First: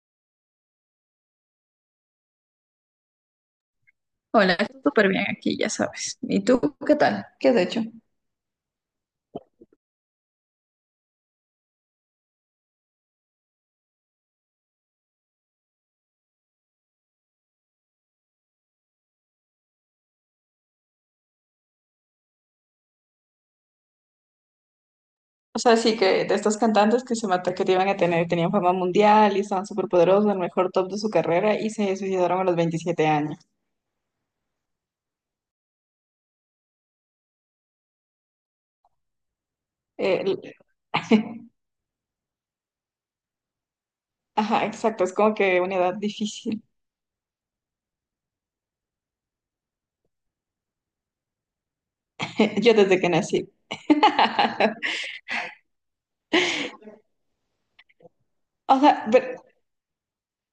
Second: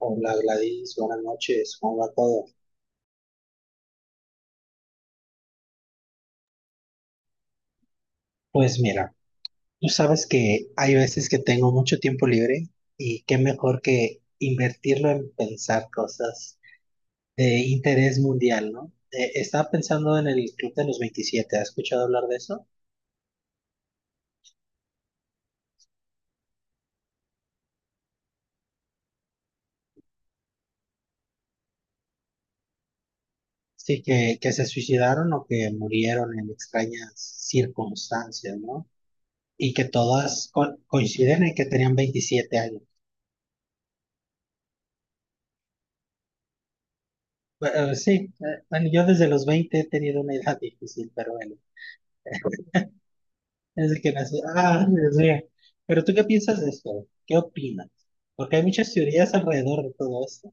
Hola, Gladys, buenas noches, ¿cómo va todo? Hola, estoy súper bien aquí, ya sabes. ¿Y tú qué tal? ¿Qué has hecho? Pues mira, tú sabes que hay veces que tengo mucho tiempo libre y qué mejor que invertirlo en pensar cosas de interés mundial, ¿no? Estaba pensando en el Club de los 27, ¿has escuchado hablar de eso? O sea, sí que de estos cantantes que se mató que te iban a tener, tenían fama mundial y estaban súper poderosos, el mejor top de su carrera y se suicidaron a los 27 años. Sí, que se suicidaron o que murieron en extrañas circunstancias, ¿no? Y que El- todas coinciden en que tenían 27 años. Ajá, exacto, es como que una edad difícil. Sí, bueno, yo desde los 20 he tenido una edad difícil, pero bueno. Yo desde que nací. Es el que nació. Ah, Dios mío. ¿Pero tú qué piensas de esto? ¿Qué opinas? Porque hay O muchas sea, teorías ver- alrededor de todo esto.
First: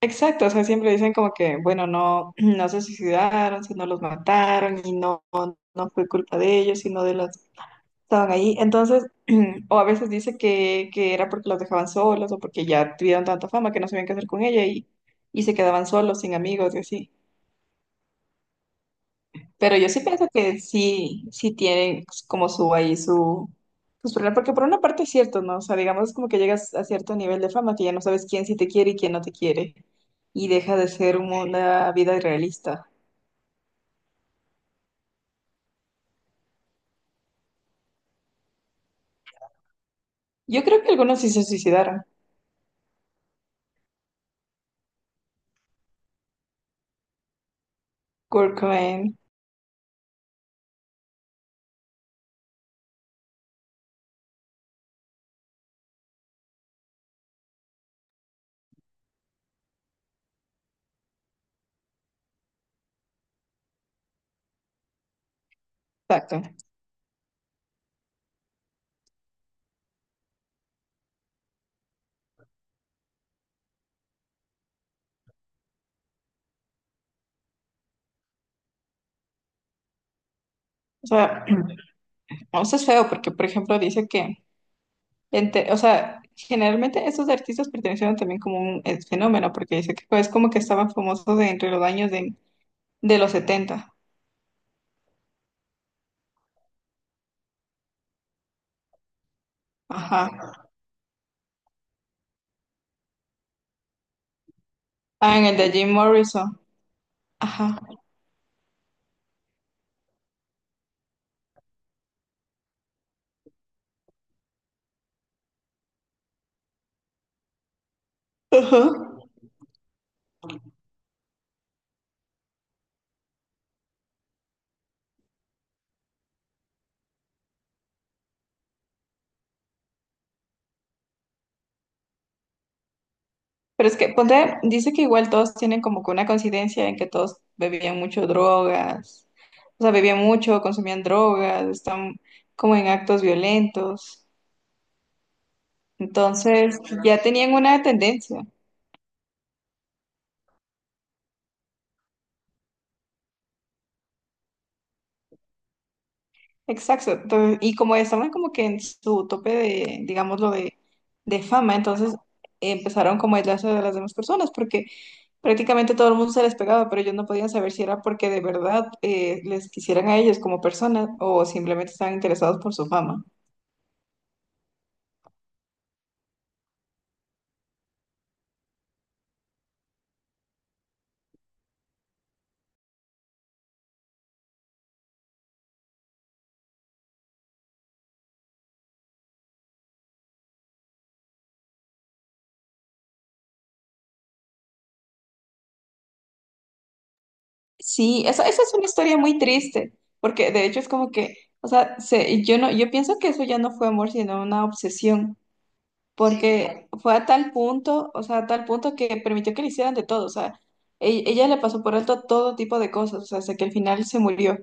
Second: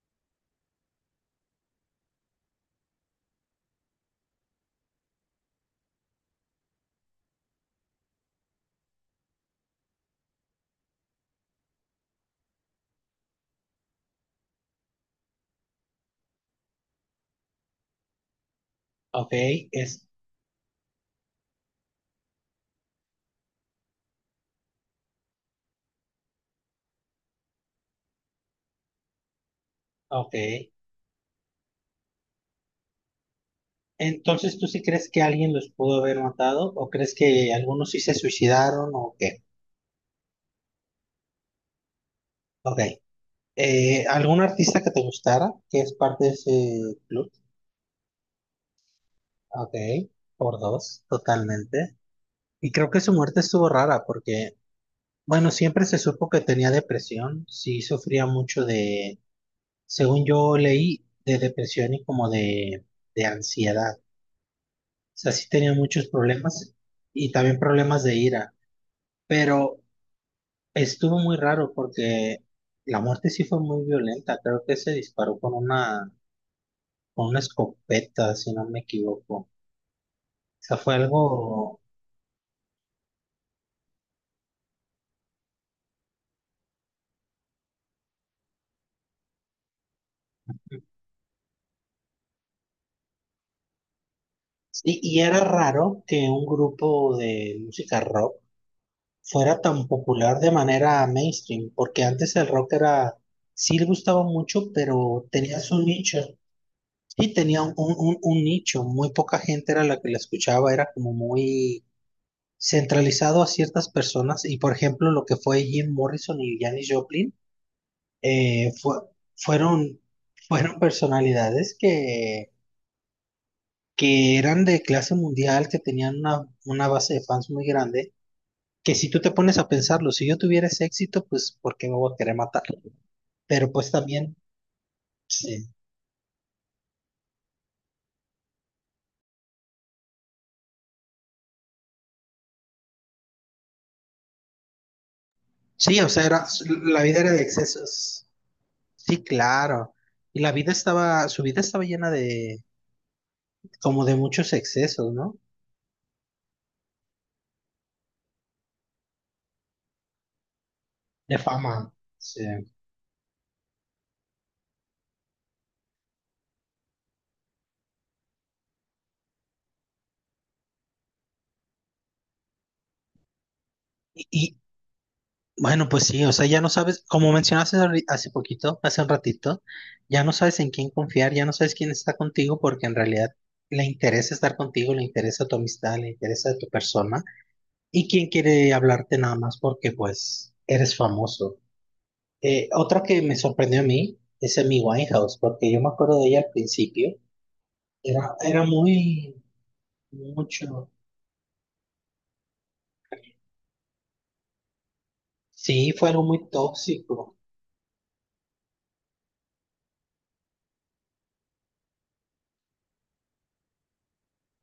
exacto, o sea, siempre dicen como que, bueno, no, no se suicidaron, sino los mataron y no fue culpa de ellos, sino de los estaban ahí. Entonces, o a veces dice que era porque los dejaban solos o porque ya tuvieron tanta fama que no sabían qué hacer con ella y se quedaban solos, sin amigos y así. Ok, Pero yo sí es. pienso que sí, sí tienen como su ahí su, sus problemas, porque por una parte es cierto, ¿no? O sea, digamos es como que llegas a cierto nivel de fama que ya no sabes quién sí te quiere y quién no te quiere Ok. y deja de ser una vida irrealista. Entonces, ¿tú sí crees que alguien los pudo haber matado? ¿O crees que algunos sí se suicidaron? ¿O qué? Yo creo que algunos sí se suicidaron. Ok. ¿Algún artista que te gustara? Que es parte de ese club. Kurt Cobain, Ok. Por dos, totalmente. Y creo que su muerte estuvo rara porque, bueno, siempre se supo que tenía depresión. Sí, sufría mucho de. Según yo leí, de depresión y como de ansiedad. O sea, sí tenía muchos exacto. problemas y también problemas de ira. Pero estuvo muy raro porque la muerte sí fue muy violenta. Creo que se disparó con una escopeta, si no me equivoco. O sea, fue O sea, algo. o sea, es feo porque, por ejemplo, dice que o sea, generalmente esos artistas pertenecieron también como un fenómeno, porque dice que es como que estaban famosos de entre los años de los setenta. Y era raro que un grupo de música rock fuera tan Ajá. popular de manera mainstream, porque antes el rock era. Sí, le gustaba mucho, pero Ah, en el tenía de su Jim nicho. Morrison. Sí, tenía un, Ajá. un nicho, muy poca gente era la que la escuchaba, era como muy centralizado a ciertas personas y por ejemplo lo que fue Jim Morrison y Janis Joplin eh, Ajá. fue- fueron, fueron personalidades que eran de clase mundial, que tenían una base de fans muy grande, que si tú te pones a pensarlo, si yo tuviera ese éxito, pues ¿por qué me voy a querer matar? Pero Pero pues es que también, ponte, dice que igual todos sí, tienen como que una coincidencia en que todos bebían mucho drogas. O sea, bebían mucho, consumían drogas, están como en actos violentos. sí, o sea, era, Entonces, la ya vida era de tenían una excesos. tendencia. Sí, claro. Y la vida estaba, su vida estaba llena de, como de muchos excesos, ¿no? Exacto. Entonces, y como estaban como que en su tope de, digámoslo, De de fama, fama. entonces Sí. empezaron como a aislarse de las demás personas porque prácticamente todo el mundo se les pegaba, pero ellos no podían saber si era porque de verdad les quisieran a ellos como personas o simplemente estaban interesados por su fama. Y, bueno, pues sí, o sea, ya no sabes, como mencionaste hace poquito, hace un ratito, ya no sabes en quién confiar, ya no sabes quién está contigo, porque en realidad le interesa estar contigo, le interesa tu amistad, le interesa tu persona, y quién quiere hablarte nada más porque, pues, eres famoso. Otra que me sorprendió a mí es Amy Winehouse, porque yo me acuerdo de ella al principio. Sí, Era, esa era es una historia muy, muy triste, porque de hecho es mucho. como que, o sea, yo no, yo pienso que eso ya no fue amor, sino una obsesión. Sí, fue algo muy Porque fue a tóxico. tal punto, o sea, a tal punto que permitió que le hicieran de todo, o sea, ella, le pasó por alto todo tipo de cosas, o sea, hasta que al final se murió.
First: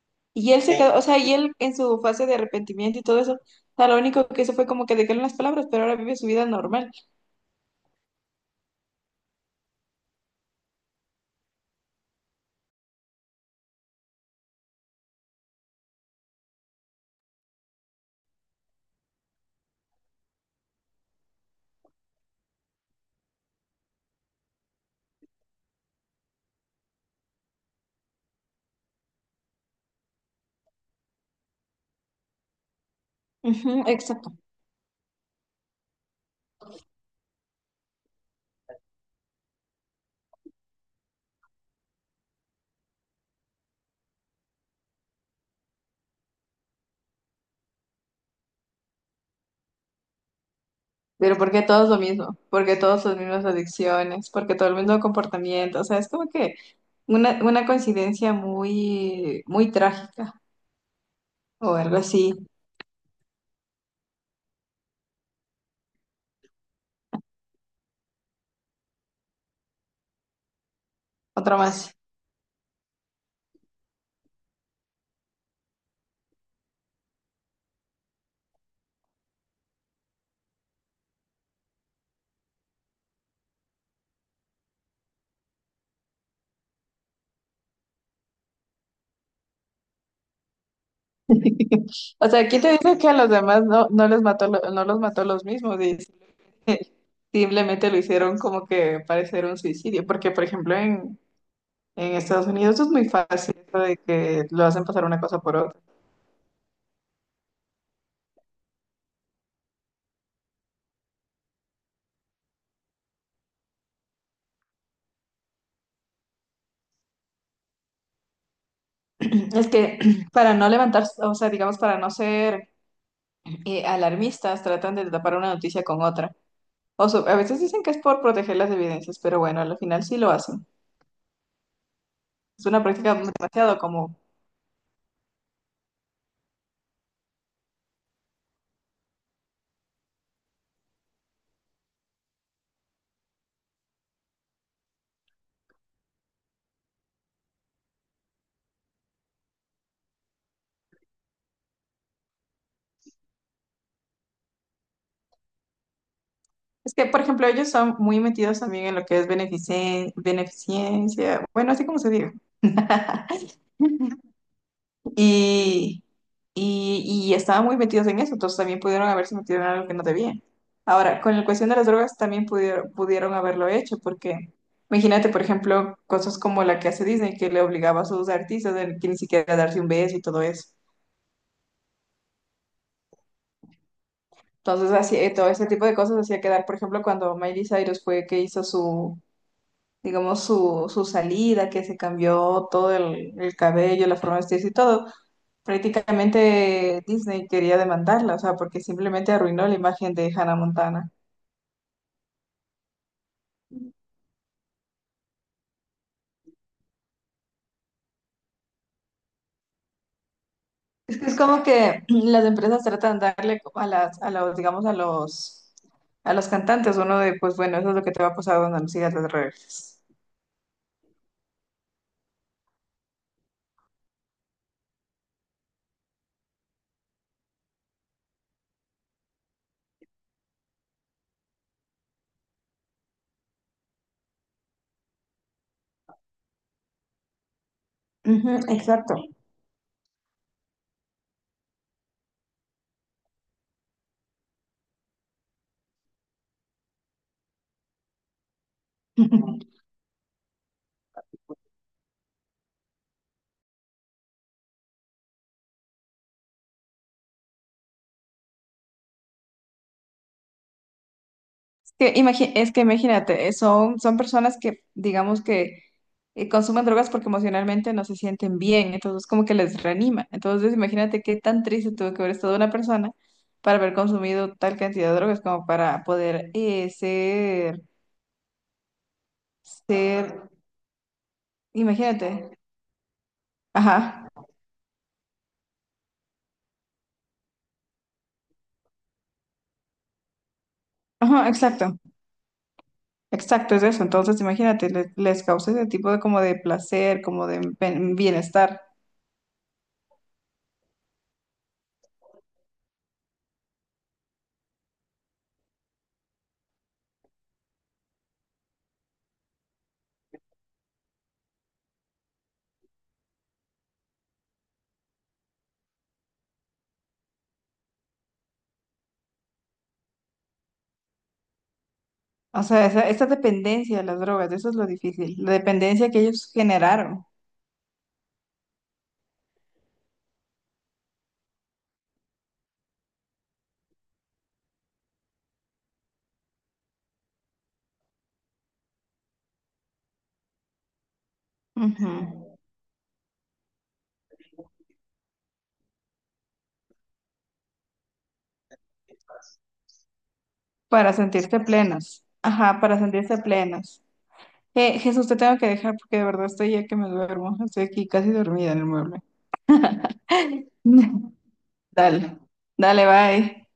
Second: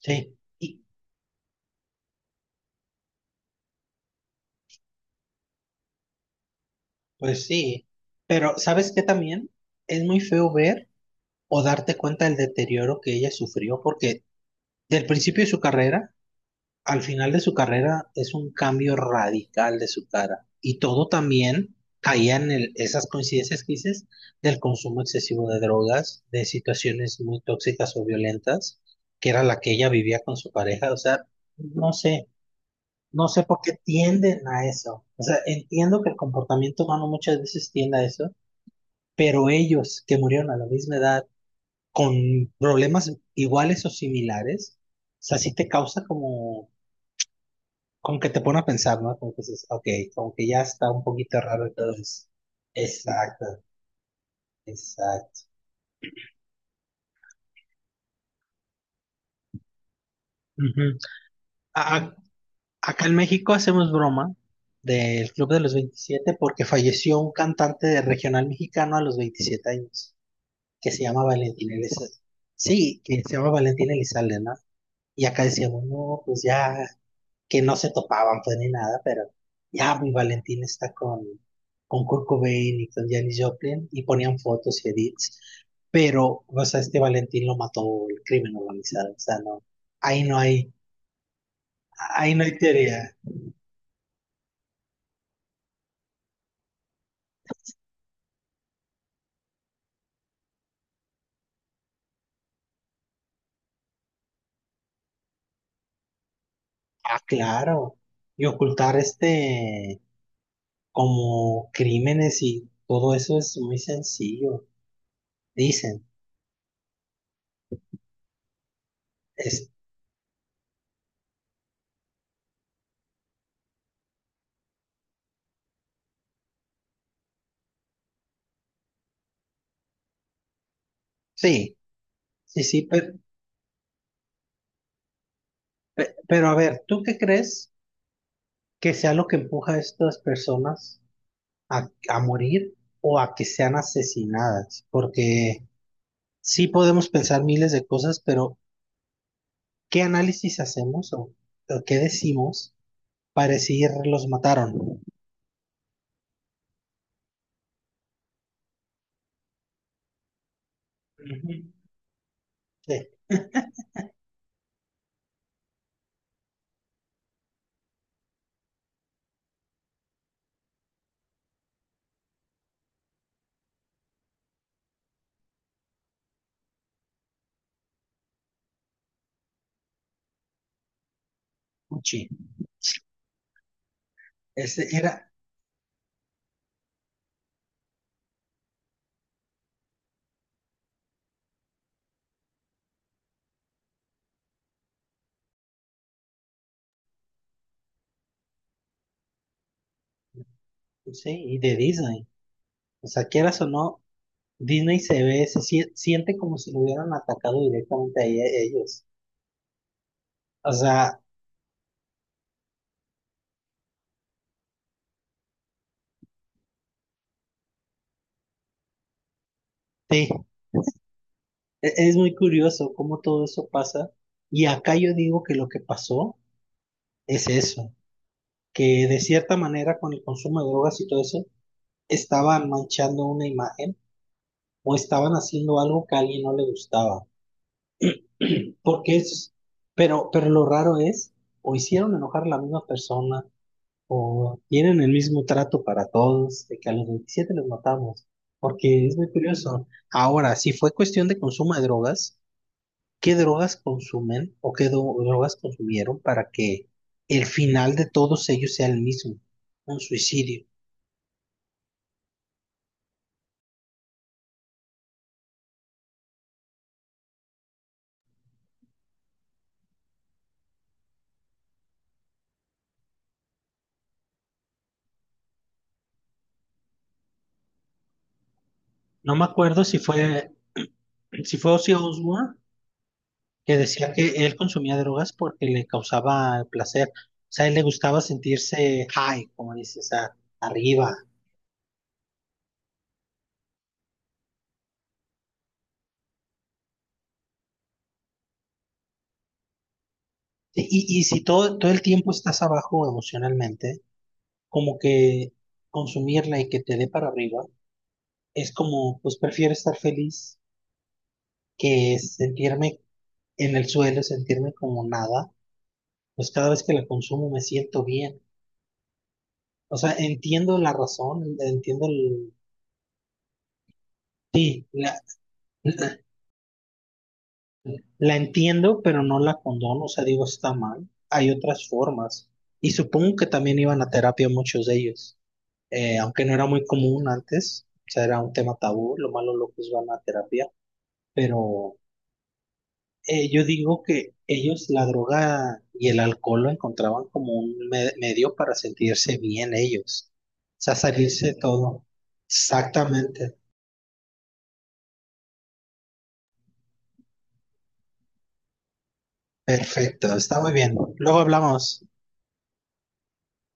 Sí, Y él se y, quedó, o sea, y él en su fase de arrepentimiento y todo eso, o sea, lo único que hizo fue como que dejarle las palabras, pero ahora vive su vida normal. pues sí. Pero, ¿sabes qué también? Es muy feo ver o darte cuenta del deterioro que ella sufrió, porque del principio de su carrera, al final de su carrera, es un cambio radical de su cara. Y todo también caía en esas coincidencias que dices del consumo excesivo de drogas, de situaciones muy tóxicas o violentas, que era la que ella vivía con su pareja. O sea, no sé. No sé por qué Ujú, exacto. tienden a eso. O sea, entiendo que el comportamiento humano muchas veces tiende a eso, pero ellos que murieron a la misma edad con problemas iguales o similares, o sea, sí te causa como, como que te pone a pensar, ¿no? Como que dices, ok, como que ya está un Pero poquito porque raro todos lo entonces. mismo, porque todos las mismas Exacto, adicciones, porque todo el mismo exacto. comportamiento, o sea, es como que una coincidencia muy, muy trágica Ujú. o algo A- así. Acá en México hacemos broma del Club de los veintisiete porque falleció un cantante de regional mexicano a los 27 años, que se llama Otra Valentín más. Elizalde. Sí, que se llama Valentín Elizalde, ¿no? Y acá decíamos, no, pues ya, que no se topaban pues ni nada, pero ya mi Valentín está con Kurt Cobain y con Janis Joplin y ponían fotos y edits, pero, o sea, este Valentín lo mató el crimen organizado, o sea, no, ahí no hay, O ahí no sea, hay ¿quién te dice que teoría. a los demás no, no les mató, no los mató los mismos, dice. Simplemente lo hicieron como que parecer un suicidio, porque por ejemplo en Estados Unidos es muy fácil eso de que lo hacen pasar una cosa por otra. Ah, claro, y ocultar este como crímenes y todo eso es muy sencillo, dicen. Es Es, que para no levantar, o sea, digamos, para no ser alarmistas, tratan de tapar una noticia con otra. A veces dicen que es por proteger las evidencias, pero bueno, al final sí lo hacen. sí. Sí, Es una práctica demasiado común. Pero, a ver, ¿tú qué crees que sea lo que empuja a estas personas a morir o a que sean asesinadas? Porque sí podemos pensar miles de cosas, pero ¿qué análisis hacemos o qué decimos para decir los mataron? Es que, por ejemplo, ellos son muy metidos también en lo que es beneficencia, Ujú. bueno, así como se diga. Sí. Y, y estaban muy metidos en eso, entonces también pudieron haberse metido en algo que no debían. Ahora, con la cuestión de las drogas también pudieron haberlo hecho, porque imagínate, por ejemplo, cosas como la que hace Disney, que le obligaba a sus artistas a que ni siquiera darse un beso y todo eso. Gucci. Ese Entonces, así, era, todo ese tipo de cosas hacía quedar, por ejemplo, cuando Miley Cyrus fue que hizo su, digamos, su salida, que se cambió todo el cabello, la forma de vestirse y todo. Prácticamente Disney quería demandarla, o sea, porque simplemente arruinó la imagen de Hannah Montana. sí, y de Disney. O sea, quieras o no, Disney se ve, siente como si lo hubieran atacado directamente a ellos. O Es sea, que es como que las empresas tratan de darle como a las, a los, digamos, a los cantantes uno de, pues bueno, eso es lo que te va a pasar cuando me sigas las redes. sí. Es muy curioso cómo todo eso pasa. Y acá yo digo que lo que pasó es eso, que de cierta manera con el consumo de drogas y todo eso, estaban manchando una imagen o estaban haciendo algo que a alguien no le gustaba. Ujú, exacto. Porque es, pero lo raro es, o hicieron enojar a la misma persona, o tienen el mismo trato para todos, de que a los 27 los matamos. Porque es Es muy curioso. Ahora, si fue cuestión de consumo de drogas. ¿Qué drogas consumen o qué drogas consumieron para que el final de todos ellos sea el mismo, un suicidio? que, es que imagínate, son, son personas que, digamos que consumen drogas porque emocionalmente no se sienten bien, entonces como que les reanima. Entonces imagínate qué tan triste tuvo que haber estado una persona para haber consumido tal cantidad de drogas como para poder No me acuerdo si ser, fue, si fue Ozzy imagínate, Osbourne que ajá, decía que él consumía drogas porque le causaba placer. O sea, a él le gustaba sentirse high, como dices, o sea, arriba. ajá, exacto, exacto, es eso. Entonces imagínate, les causa ese tipo de como de placer, como de bienestar. Y si todo, todo el tiempo estás abajo emocionalmente, como que consumirla y que te dé para arriba, es como, pues prefiero estar feliz que sentirme en el suelo, sentirme como nada, pues cada vez que la consumo me siento bien. O sea, entiendo la razón, entiendo el. O sea, esa dependencia de las drogas, eso es lo Sí, difícil, la dependencia la, que ellos generaron la entiendo, pero no la condono, o sea, digo, está mal. Hay otras formas. Y supongo que también iban a terapia muchos de ellos, aunque no era muy común antes, o sea, era un tema tabú, lo malo locos van a terapia, pero ujú, yo digo que ellos la droga y el alcohol lo encontraban como un medio para sentirse bien ellos, o sea, para salirse de sentirse todo. plenos. Ajá, para sentirse Exactamente, plenos. Jesús, te tengo que dejar porque de verdad estoy ya que me duermo, estoy aquí casi dormida en el mueble. perfecto, está muy bien. Luego hablamos. Dale, dale, bye.